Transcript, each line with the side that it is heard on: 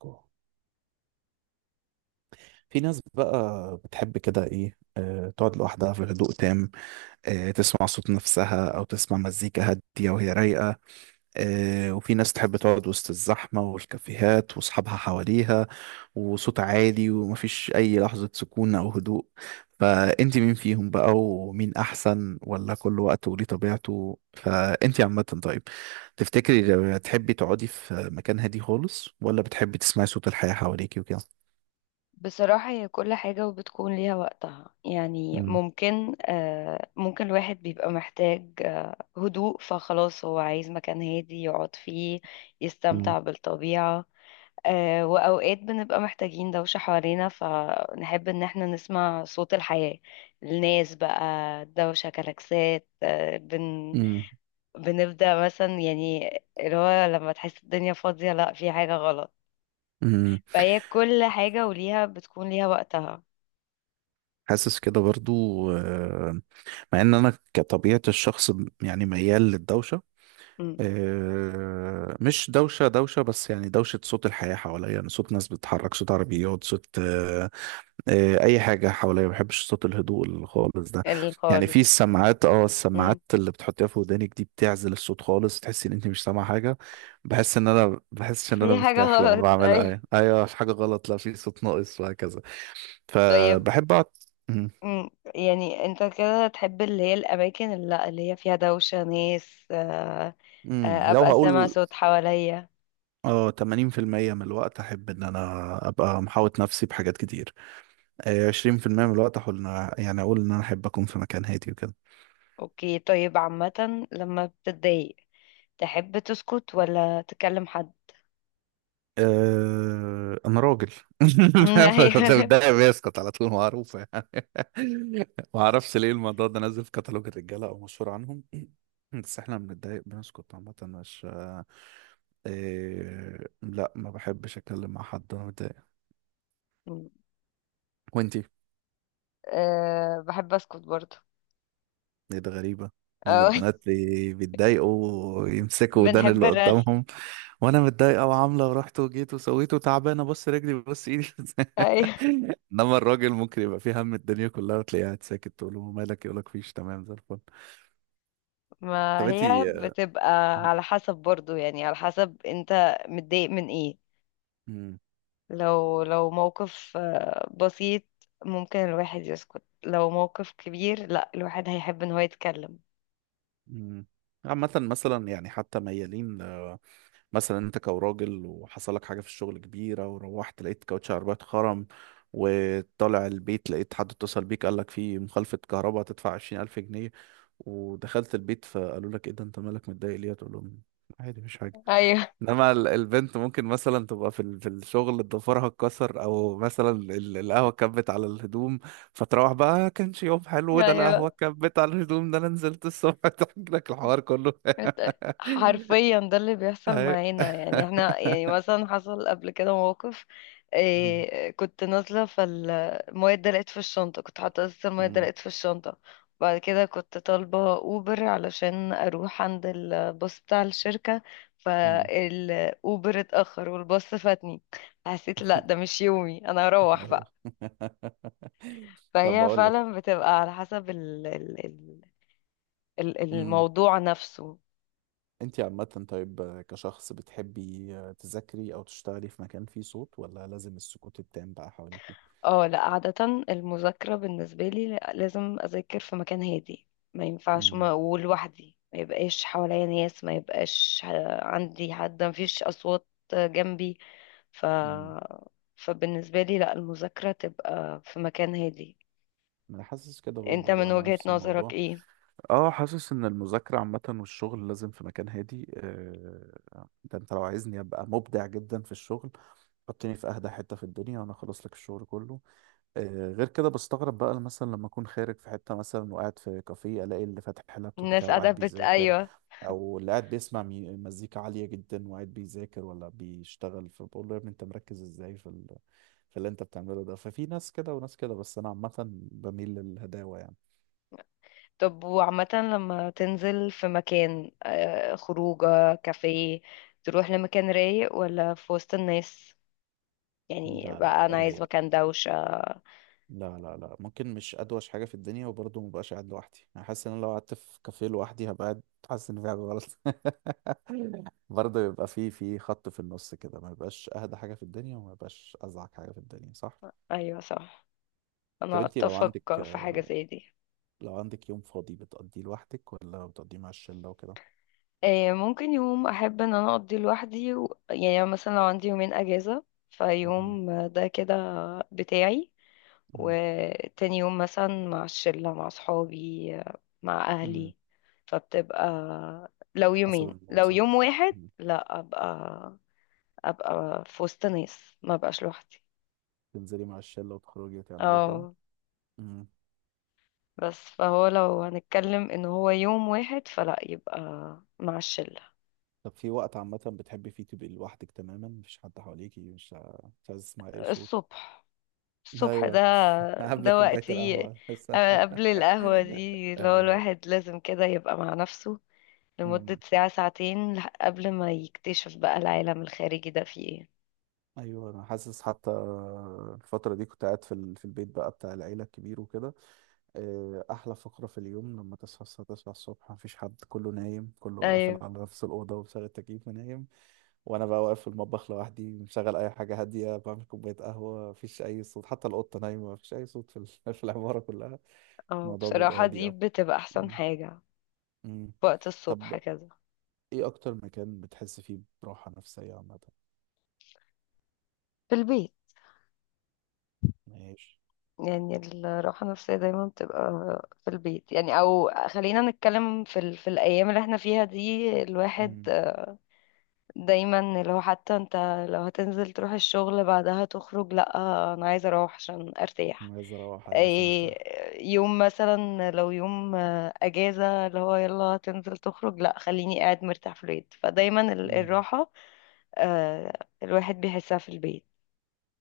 right: جوه. في ناس بقى بتحب كده ايه تقعد لوحدها في هدوء تام. تسمع صوت نفسها او تسمع مزيكا هادية وهي رايقة. وفي ناس تحب تقعد وسط الزحمة والكافيهات واصحابها حواليها وصوت عالي ومفيش اي لحظة سكون او هدوء. فانت مين فيهم بقى؟ ومين احسن؟ ولا كل وقت وليه طبيعته؟ فانت عامة طيب، تفتكري لو تحبي تقعدي في مكان هادي خالص، ولا بتحبي تسمعي صوت الحياة حواليكي وكده؟
left: بصراحة هي كل حاجة وبتكون ليها وقتها، يعني ممكن الواحد بيبقى محتاج هدوء، فخلاص هو عايز مكان هادي يقعد فيه
right: مم.
left: يستمتع بالطبيعة. وأوقات بنبقى محتاجين دوشة حوالينا، فنحب إن احنا نسمع صوت الحياة، الناس بقى، دوشة، كلاكسات، آه، بن
right: مم.
left: بنبدأ مثلا، يعني اللي هو لما تحس الدنيا فاضية، لأ في حاجة غلط.
right: مم.
left: فهي كل حاجة وليها بتكون ليها وقتها
right: حاسس كده برضو. آه، مع ان انا كطبيعة الشخص يعني ميال للدوشة. مش دوشة دوشة، بس يعني دوشة صوت الحياة حواليا، يعني صوت ناس بتتحرك، صوت عربيات، صوت اي حاجة حواليا. ما بحبش صوت الهدوء اللي خالص ده. يعني
left: خالص.
right: في السماعات، اه
left: مم.
right: السماعات اللي بتحطيها في ودانك دي بتعزل الصوت خالص، تحسي ان انت مش سامعة حاجة. بحس ان انا بحسش ان انا
left: في حاجة
right: مرتاح لما
left: غلط
right: بعملها.
left: أيوة.
right: ايوه ايوه، مش حاجة غلط، لا في صوت ناقص وهكذا.
left: طيب.
right: فبحب أقعد. مم.
left: مم. يعني انت كده تحب اللي هي الأماكن اللي هي فيها دوشة ناس.
right: لو
left: أبقى سامع
right: هقول
left: صوت حواليا.
right: اه 80% من الوقت أحب إن أنا أبقى محاوط نفسي بحاجات كتير. 20% من الوقت أحاول إن يعني أقول إن أنا أحب أكون في مكان هادي وكده.
left: أوكي، طيب، عامة لما بتتضايق تحب تسكت ولا تكلم حد؟
right: أنا راجل.
left: مم، أيوة.
right: ده بيسقط على طول معروفة يعني. ما أعرفش ليه الموضوع ده نازل في كتالوج الرجالة أو مشهور عنهم. بس إحنا بنتضايق بنسكت عامة، مش لا ما بحبش أتكلم مع حد وأنا متضايق.
left: مم.
right: وأنت؟
left: أه، بحب أسكت برضه.
right: ايه ده، غريبة ان
left: أه
right: البنات بيتضايقوا ويمسكوا ودان
left: بنحب
right: اللي
left: الرغي.
right: قدامهم، وانا متضايقة وعاملة ورحت وجيت وسويت وتعبانة، بص رجلي بص ايدي.
left: أيوة،
right: انما الراجل ممكن يبقى فيه هم الدنيا كلها وتلاقيه قاعد ساكت، تقول له مالك، يقولك فيش، تمام زي الفل.
left: ما
right: طب
left: هي
right: انتي.
left: بتبقى
right: م-
left: على حسب برضه، يعني على حسب انت متضايق من ايه.
right: م-
left: لو موقف بسيط، ممكن الواحد يسكت. لو موقف كبير، لا، الواحد هيحب ان هو يتكلم.
right: م. عامة مثلا، يعني حتى ميالين، مثلا انت كراجل وحصل لك حاجه في الشغل كبيره، وروحت لقيت كاوتش العربيه اتخرم، وطالع البيت لقيت حد اتصل بيك قال لك في مخالفه كهرباء هتدفع 20,000 جنيه، ودخلت البيت فقالوا لك ايه ده انت مالك متضايق ليه، تقول لهم عادي مفيش حاجه.
left: ايوه
right: انما البنت ممكن مثلا تبقى في في الشغل ضفرها اتكسر، او مثلا القهوه كبت على الهدوم، فتروح بقى كانش يوم حلو ده، القهوه
left: ايوه.
right: كبت على الهدوم ده، انا نزلت الصبح" تحكي لك الحوار كله.
left: إت- حرفيا ده اللي بيحصل
right: أيوة.
left: معانا، يعني احنا يعني مثلا حصل قبل كده موقف.
right: مم.
left: إيه، كنت نازلة، فالمية اتدلقت في الشنطة، كنت حاطة أساس، المية
right: مم.
left: اتدلقت في الشنطة. بعد كده كنت طالبة أوبر علشان أروح عند الباص بتاع الشركة،
right: مم.
left: فالأوبر اتأخر والباص فاتني. حسيت لا ده مش يومي، أنا أروح
right: ايوه.
left: بقى.
right: طب
left: فهي
right: بقول
left: فعلا
right: لك،
left: بتبقى على حسب
right: امم
left: الموضوع نفسه.
right: انت عامة طيب كشخص، بتحبي تذاكري او تشتغلي في مكان فيه صوت، ولا لازم السكوت التام بقى حواليكي؟
left: اه لا، عادة المذاكرة بالنسبة لي لازم أذاكر في مكان هادي، ما ينفعش،
right: مم.
left: ما ولوحدي، ما يبقاش حواليا ناس، ما يبقاش عندي حد، ما فيش أصوات جنبي. ف
right: مم.
left: فبالنسبة لي لا، المذاكرة تبقى في مكان هادي.
right: انا حاسس كده
left: انت
right: برضو،
left: من
right: وانا
left: وجهة
right: نفس
left: نظرك
right: الموضوع.
left: ايه؟
right: اه حاسس ان المذاكرة عامة والشغل لازم في مكان هادي. ده انت لو عايزني ابقى مبدع جدا في الشغل، حطني في اهدى حتة في الدنيا وانا اخلص لك الشغل كله. غير كده بستغرب بقى مثلا لما اكون خارج في حته مثلا وقاعد في كافيه، الاقي اللي فاتح اللابتوب بتاعه
left: الناس قاعدة
right: وقاعد بيذاكر،
left: ايوه.
right: او اللي قاعد بيسمع مزيكا عاليه جدا وقاعد بيذاكر ولا بيشتغل، فبقول له يا ابني انت مركز ازاي في ال… في اللي انت بتعمله ده. ففي ناس كده وناس كده، بس انا عامه بميل للهداوه يعني.
left: طب وعامة لما تنزل في مكان، خروجة كافيه، تروح لمكان رايق ولا في وسط الناس؟ يعني
right: لا لا،
left: بقى انا عايز
right: رايق.
left: مكان دوشة.
right: لا، ممكن مش ادوش حاجه في الدنيا وبرضه مبقاش قاعد لوحدي. انا حاسس ان انا لو قعدت في كافيه لوحدي هبقى قاعد حاسس ان في حاجه غلط. برضه يبقى في خط في النص كده، ما يبقاش اهدى حاجه في الدنيا وما يبقاش ازعج حاجه في الدنيا، صح.
left: ايوه صح،
right: طب
left: انا
right: انتي لو عندك،
left: اتفق في حاجة زي دي.
right: لو عندك يوم فاضي بتقضيه لوحدك ولا بتقضيه مع الشله وكده؟
left: ممكن يوم احب ان انا اقضي لوحدي يعني أنا مثلا لو عندي يومين اجازة،
right: مم.
left: فيوم ده كده بتاعي،
right: مم.
left: وتاني يوم مثلا مع الشلة، مع صحابي، مع
right: مم.
left: اهلي. فبتبقى، لو
right: حسب
left: يومين،
right: المود،
left: لو
right: صح.
left: يوم واحد
right: مم.
left: لا، ابقى في وسط ناس، ما بقاش لوحدي.
right: تنزلي مع الشله وتخرجي وتعملي كده.
left: اه،
right: مم.
left: بس فهو لو هنتكلم ان هو يوم واحد، فلا، يبقى مع الشلة.
right: طب في وقت عامه بتحبي فيه تبقي لوحدك تماما، مفيش حد حواليكي، مش عايز تسمعي اي صوت؟
left: الصبح. الصبح ده
right: ايوه. قبل
left: ده
right: كوبايه
left: وقتي.
right: القهوه بس.
left: قبل القهوة دي، اللي هو
right: ايوه
left: الواحد لازم كده يبقى مع نفسه لمدة ساعة ساعتين، قبل ما يكتشف بقى العالم الخارجي ده فيه ايه.
right: ايوه، انا حاسس حتى الفتره دي كنت قاعد في في البيت بقى بتاع العيله الكبير وكده. احلى فقره في اليوم لما تصحى الساعه 9 الصبح مفيش حد، كله نايم، كله قافل
left: ايوه
right: على نفس الاوضه ومشغل التكييف ونايم، وانا بقى واقف في المطبخ لوحدي مشغل اي حاجه هاديه بعمل كوبايه قهوه، مفيش اي صوت، حتى القطه نايمه، مفيش اي صوت في في العماره كلها.
left: اه،
right: الموضوع بيبقى
left: بصراحة
right: هادي
left: دي
right: قوي.
left: بتبقى احسن
right: مم.
left: حاجة،
right: مم.
left: وقت
right: طب
left: الصبح كده.
right: ايه اكتر مكان بتحس فيه براحه نفسيه عامه؟
left: في البيت.
right: ماشي.
left: يعني الراحة النفسية دايما بتبقى في البيت، يعني أو خلينا نتكلم في الأيام اللي احنا فيها دي، الواحد
right: مم.
left: دايما اللي هو، حتى انت لو هتنزل تروح الشغل بعدها تخرج، لأ، أنا عايزة أروح عشان أرتاح.
right: عايز اروح، أيوة عشان ارتاح.
left: إيه، يوم مثلا لو يوم أجازة، اللي هو يلا هتنزل تخرج، لأ، خليني قاعد مرتاح في البيت. فدايما
right: مم.
left: الراحة آه، الواحد بيحسها في البيت.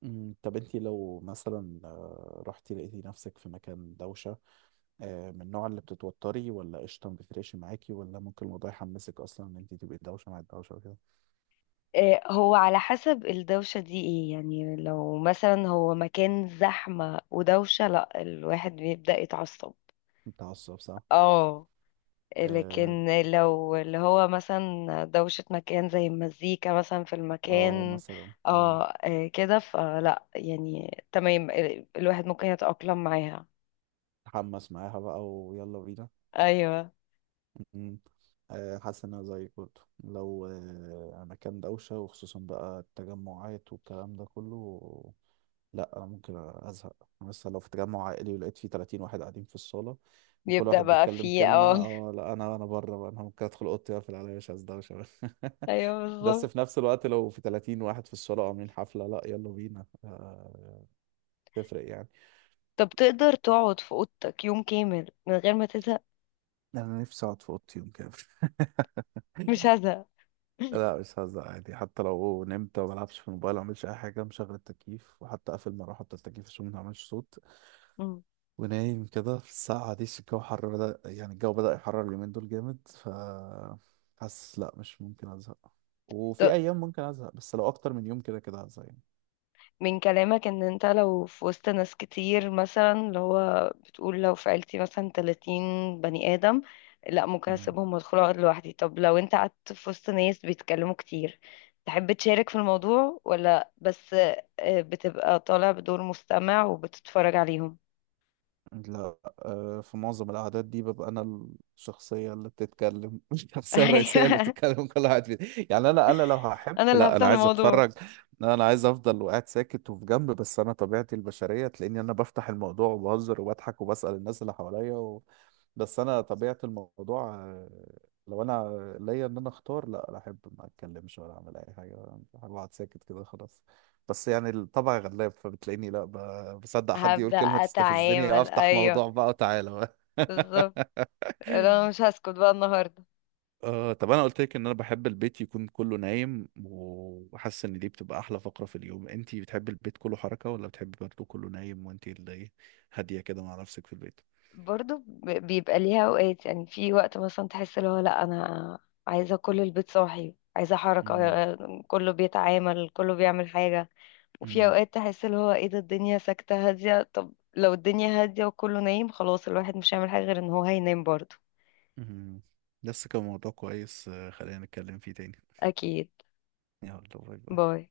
right: طب انت لو مثلا رحتي لقيتي نفسك في مكان دوشة، من النوع اللي بتتوتري، ولا قشطة ما بتفرقش معاكي، ولا ممكن الموضوع يحمسك اصلا ان انت تبقي دوشة مع الدوشة وكده؟
left: هو على حسب الدوشة دي ايه، يعني لو مثلا هو مكان زحمة ودوشة، لا، الواحد بيبدأ يتعصب.
right: متعصب، صح؟
left: اه
right: اه.
left: لكن لو اللي هو مثلا دوشة مكان زي المزيكا مثلا في المكان،
right: مثلا.
left: اه، كده فلا، يعني تمام، الواحد ممكن يتأقلم معاها.
right: تحمس معاها بقى ويلا بينا.
left: ايوه
right: مم. حاسس ان انا زيك برضه، لو مكان دوشة، وخصوصا بقى التجمعات والكلام ده كله، لا انا ممكن ازهق. أنا مثلا لو في تجمع عائلي ولقيت فيه 30 واحد قاعدين في الصاله، وكل
left: بيبدأ
right: واحد
left: بقى
right: بيتكلم
left: فيه
right: كلمه،
left: اه
right: اه لا انا بره بقى، انا ممكن ادخل اوضتي واقفل عليا، مش عايز ده، مش عايز.
left: ايوه
right: بس
left: بالظبط.
right: في نفس الوقت لو في 30 واحد في الصاله عاملين حفله، لا يلا بينا. تفرق يعني.
left: طب تقدر تقعد في اوضتك يوم كامل من غير ما تزهق؟
right: انا نفسي اقعد في اوضتي يوم كامل.
left: مش هزهق
right: لا مش هزهق، عادي، حتى لو نمت وما بلعبش في الموبايل، ما اعملش اي حاجه، مشغل التكييف وحتى اقفل المروحه بتاع التكييف عشان ما تعملش صوت،
left: مم.
right: ونايم كده. في الساعة دي الجو حر بدأ، يعني الجو بدأ يحرر اليومين دول جامد، ف حاسس لا مش ممكن أزهق. وفي أيام ممكن أزهق، بس لو أكتر من يوم كده كده هزهق يعني.
left: من كلامك ان انت لو في وسط ناس كتير، مثلا اللي هو بتقول لو في عيلتي مثلا 30 بني ادم، لا، ممكن
right: مم.
left: اسيبهم وادخل اقعد لوحدي. طب لو انت قعدت في وسط ناس بيتكلموا كتير، تحب تشارك في الموضوع ولا بس بتبقى طالع بدور مستمع وبتتفرج عليهم؟
right: لا، في معظم القعدات دي ببقى أنا الشخصية اللي بتتكلم. الشخصية الرئيسية اللي
left: ايوه،
right: بتتكلم كل واحد فيه. يعني أنا لو هحب،
left: انا اللي
right: لا
left: هفتح
right: أنا عايز
left: الموضوع.
right: أتفرج، أنا عايز أفضل وقاعد ساكت وفي جنب، بس أنا طبيعتي البشرية تلاقيني أنا بفتح الموضوع وبهزر وبضحك وبسأل الناس اللي حواليا. بس انا طبيعه الموضوع، لو انا ليا ان انا اختار، لا لا، ما اتكلمش ولا اعمل اي حاجه، بحب اقعد ساكت كده خلاص. بس يعني الطبع غلاب، فبتلاقيني لا، بصدق حد يقول
left: هبدأ
right: كلمه تستفزني،
left: اتعامل،
right: افتح
left: ايوه
right: موضوع بقى وتعالى بقى.
left: بالظبط. لا، انا مش هسكت بقى النهارده.
right: آه طب انا قلت لك ان انا بحب البيت يكون كله نايم، وحاسس ان دي بتبقى احلى فقره في اليوم، انتي بتحبي البيت كله حركه، ولا بتحبي برضه كله نايم وانتي اللي هاديه كده مع نفسك في البيت؟
left: برضو بيبقى ليها اوقات، يعني في وقت مثلا تحس اللي هو لا، انا عايزه كل البيت صاحي، عايزه حركه، كله بيتعامل، كله بيعمل حاجه. وفي
right: امم
left: اوقات تحس اللي هو ايه ده، الدنيا ساكته هاديه. طب لو الدنيا هاديه وكله نايم، خلاص الواحد مش هيعمل حاجه غير ان هو هينام برضو.
right: مهم. لسه كان موضوع كويس، خلينا نتكلم فيه تاني.
left: اكيد.
right: يلا، باي باي.
left: باي.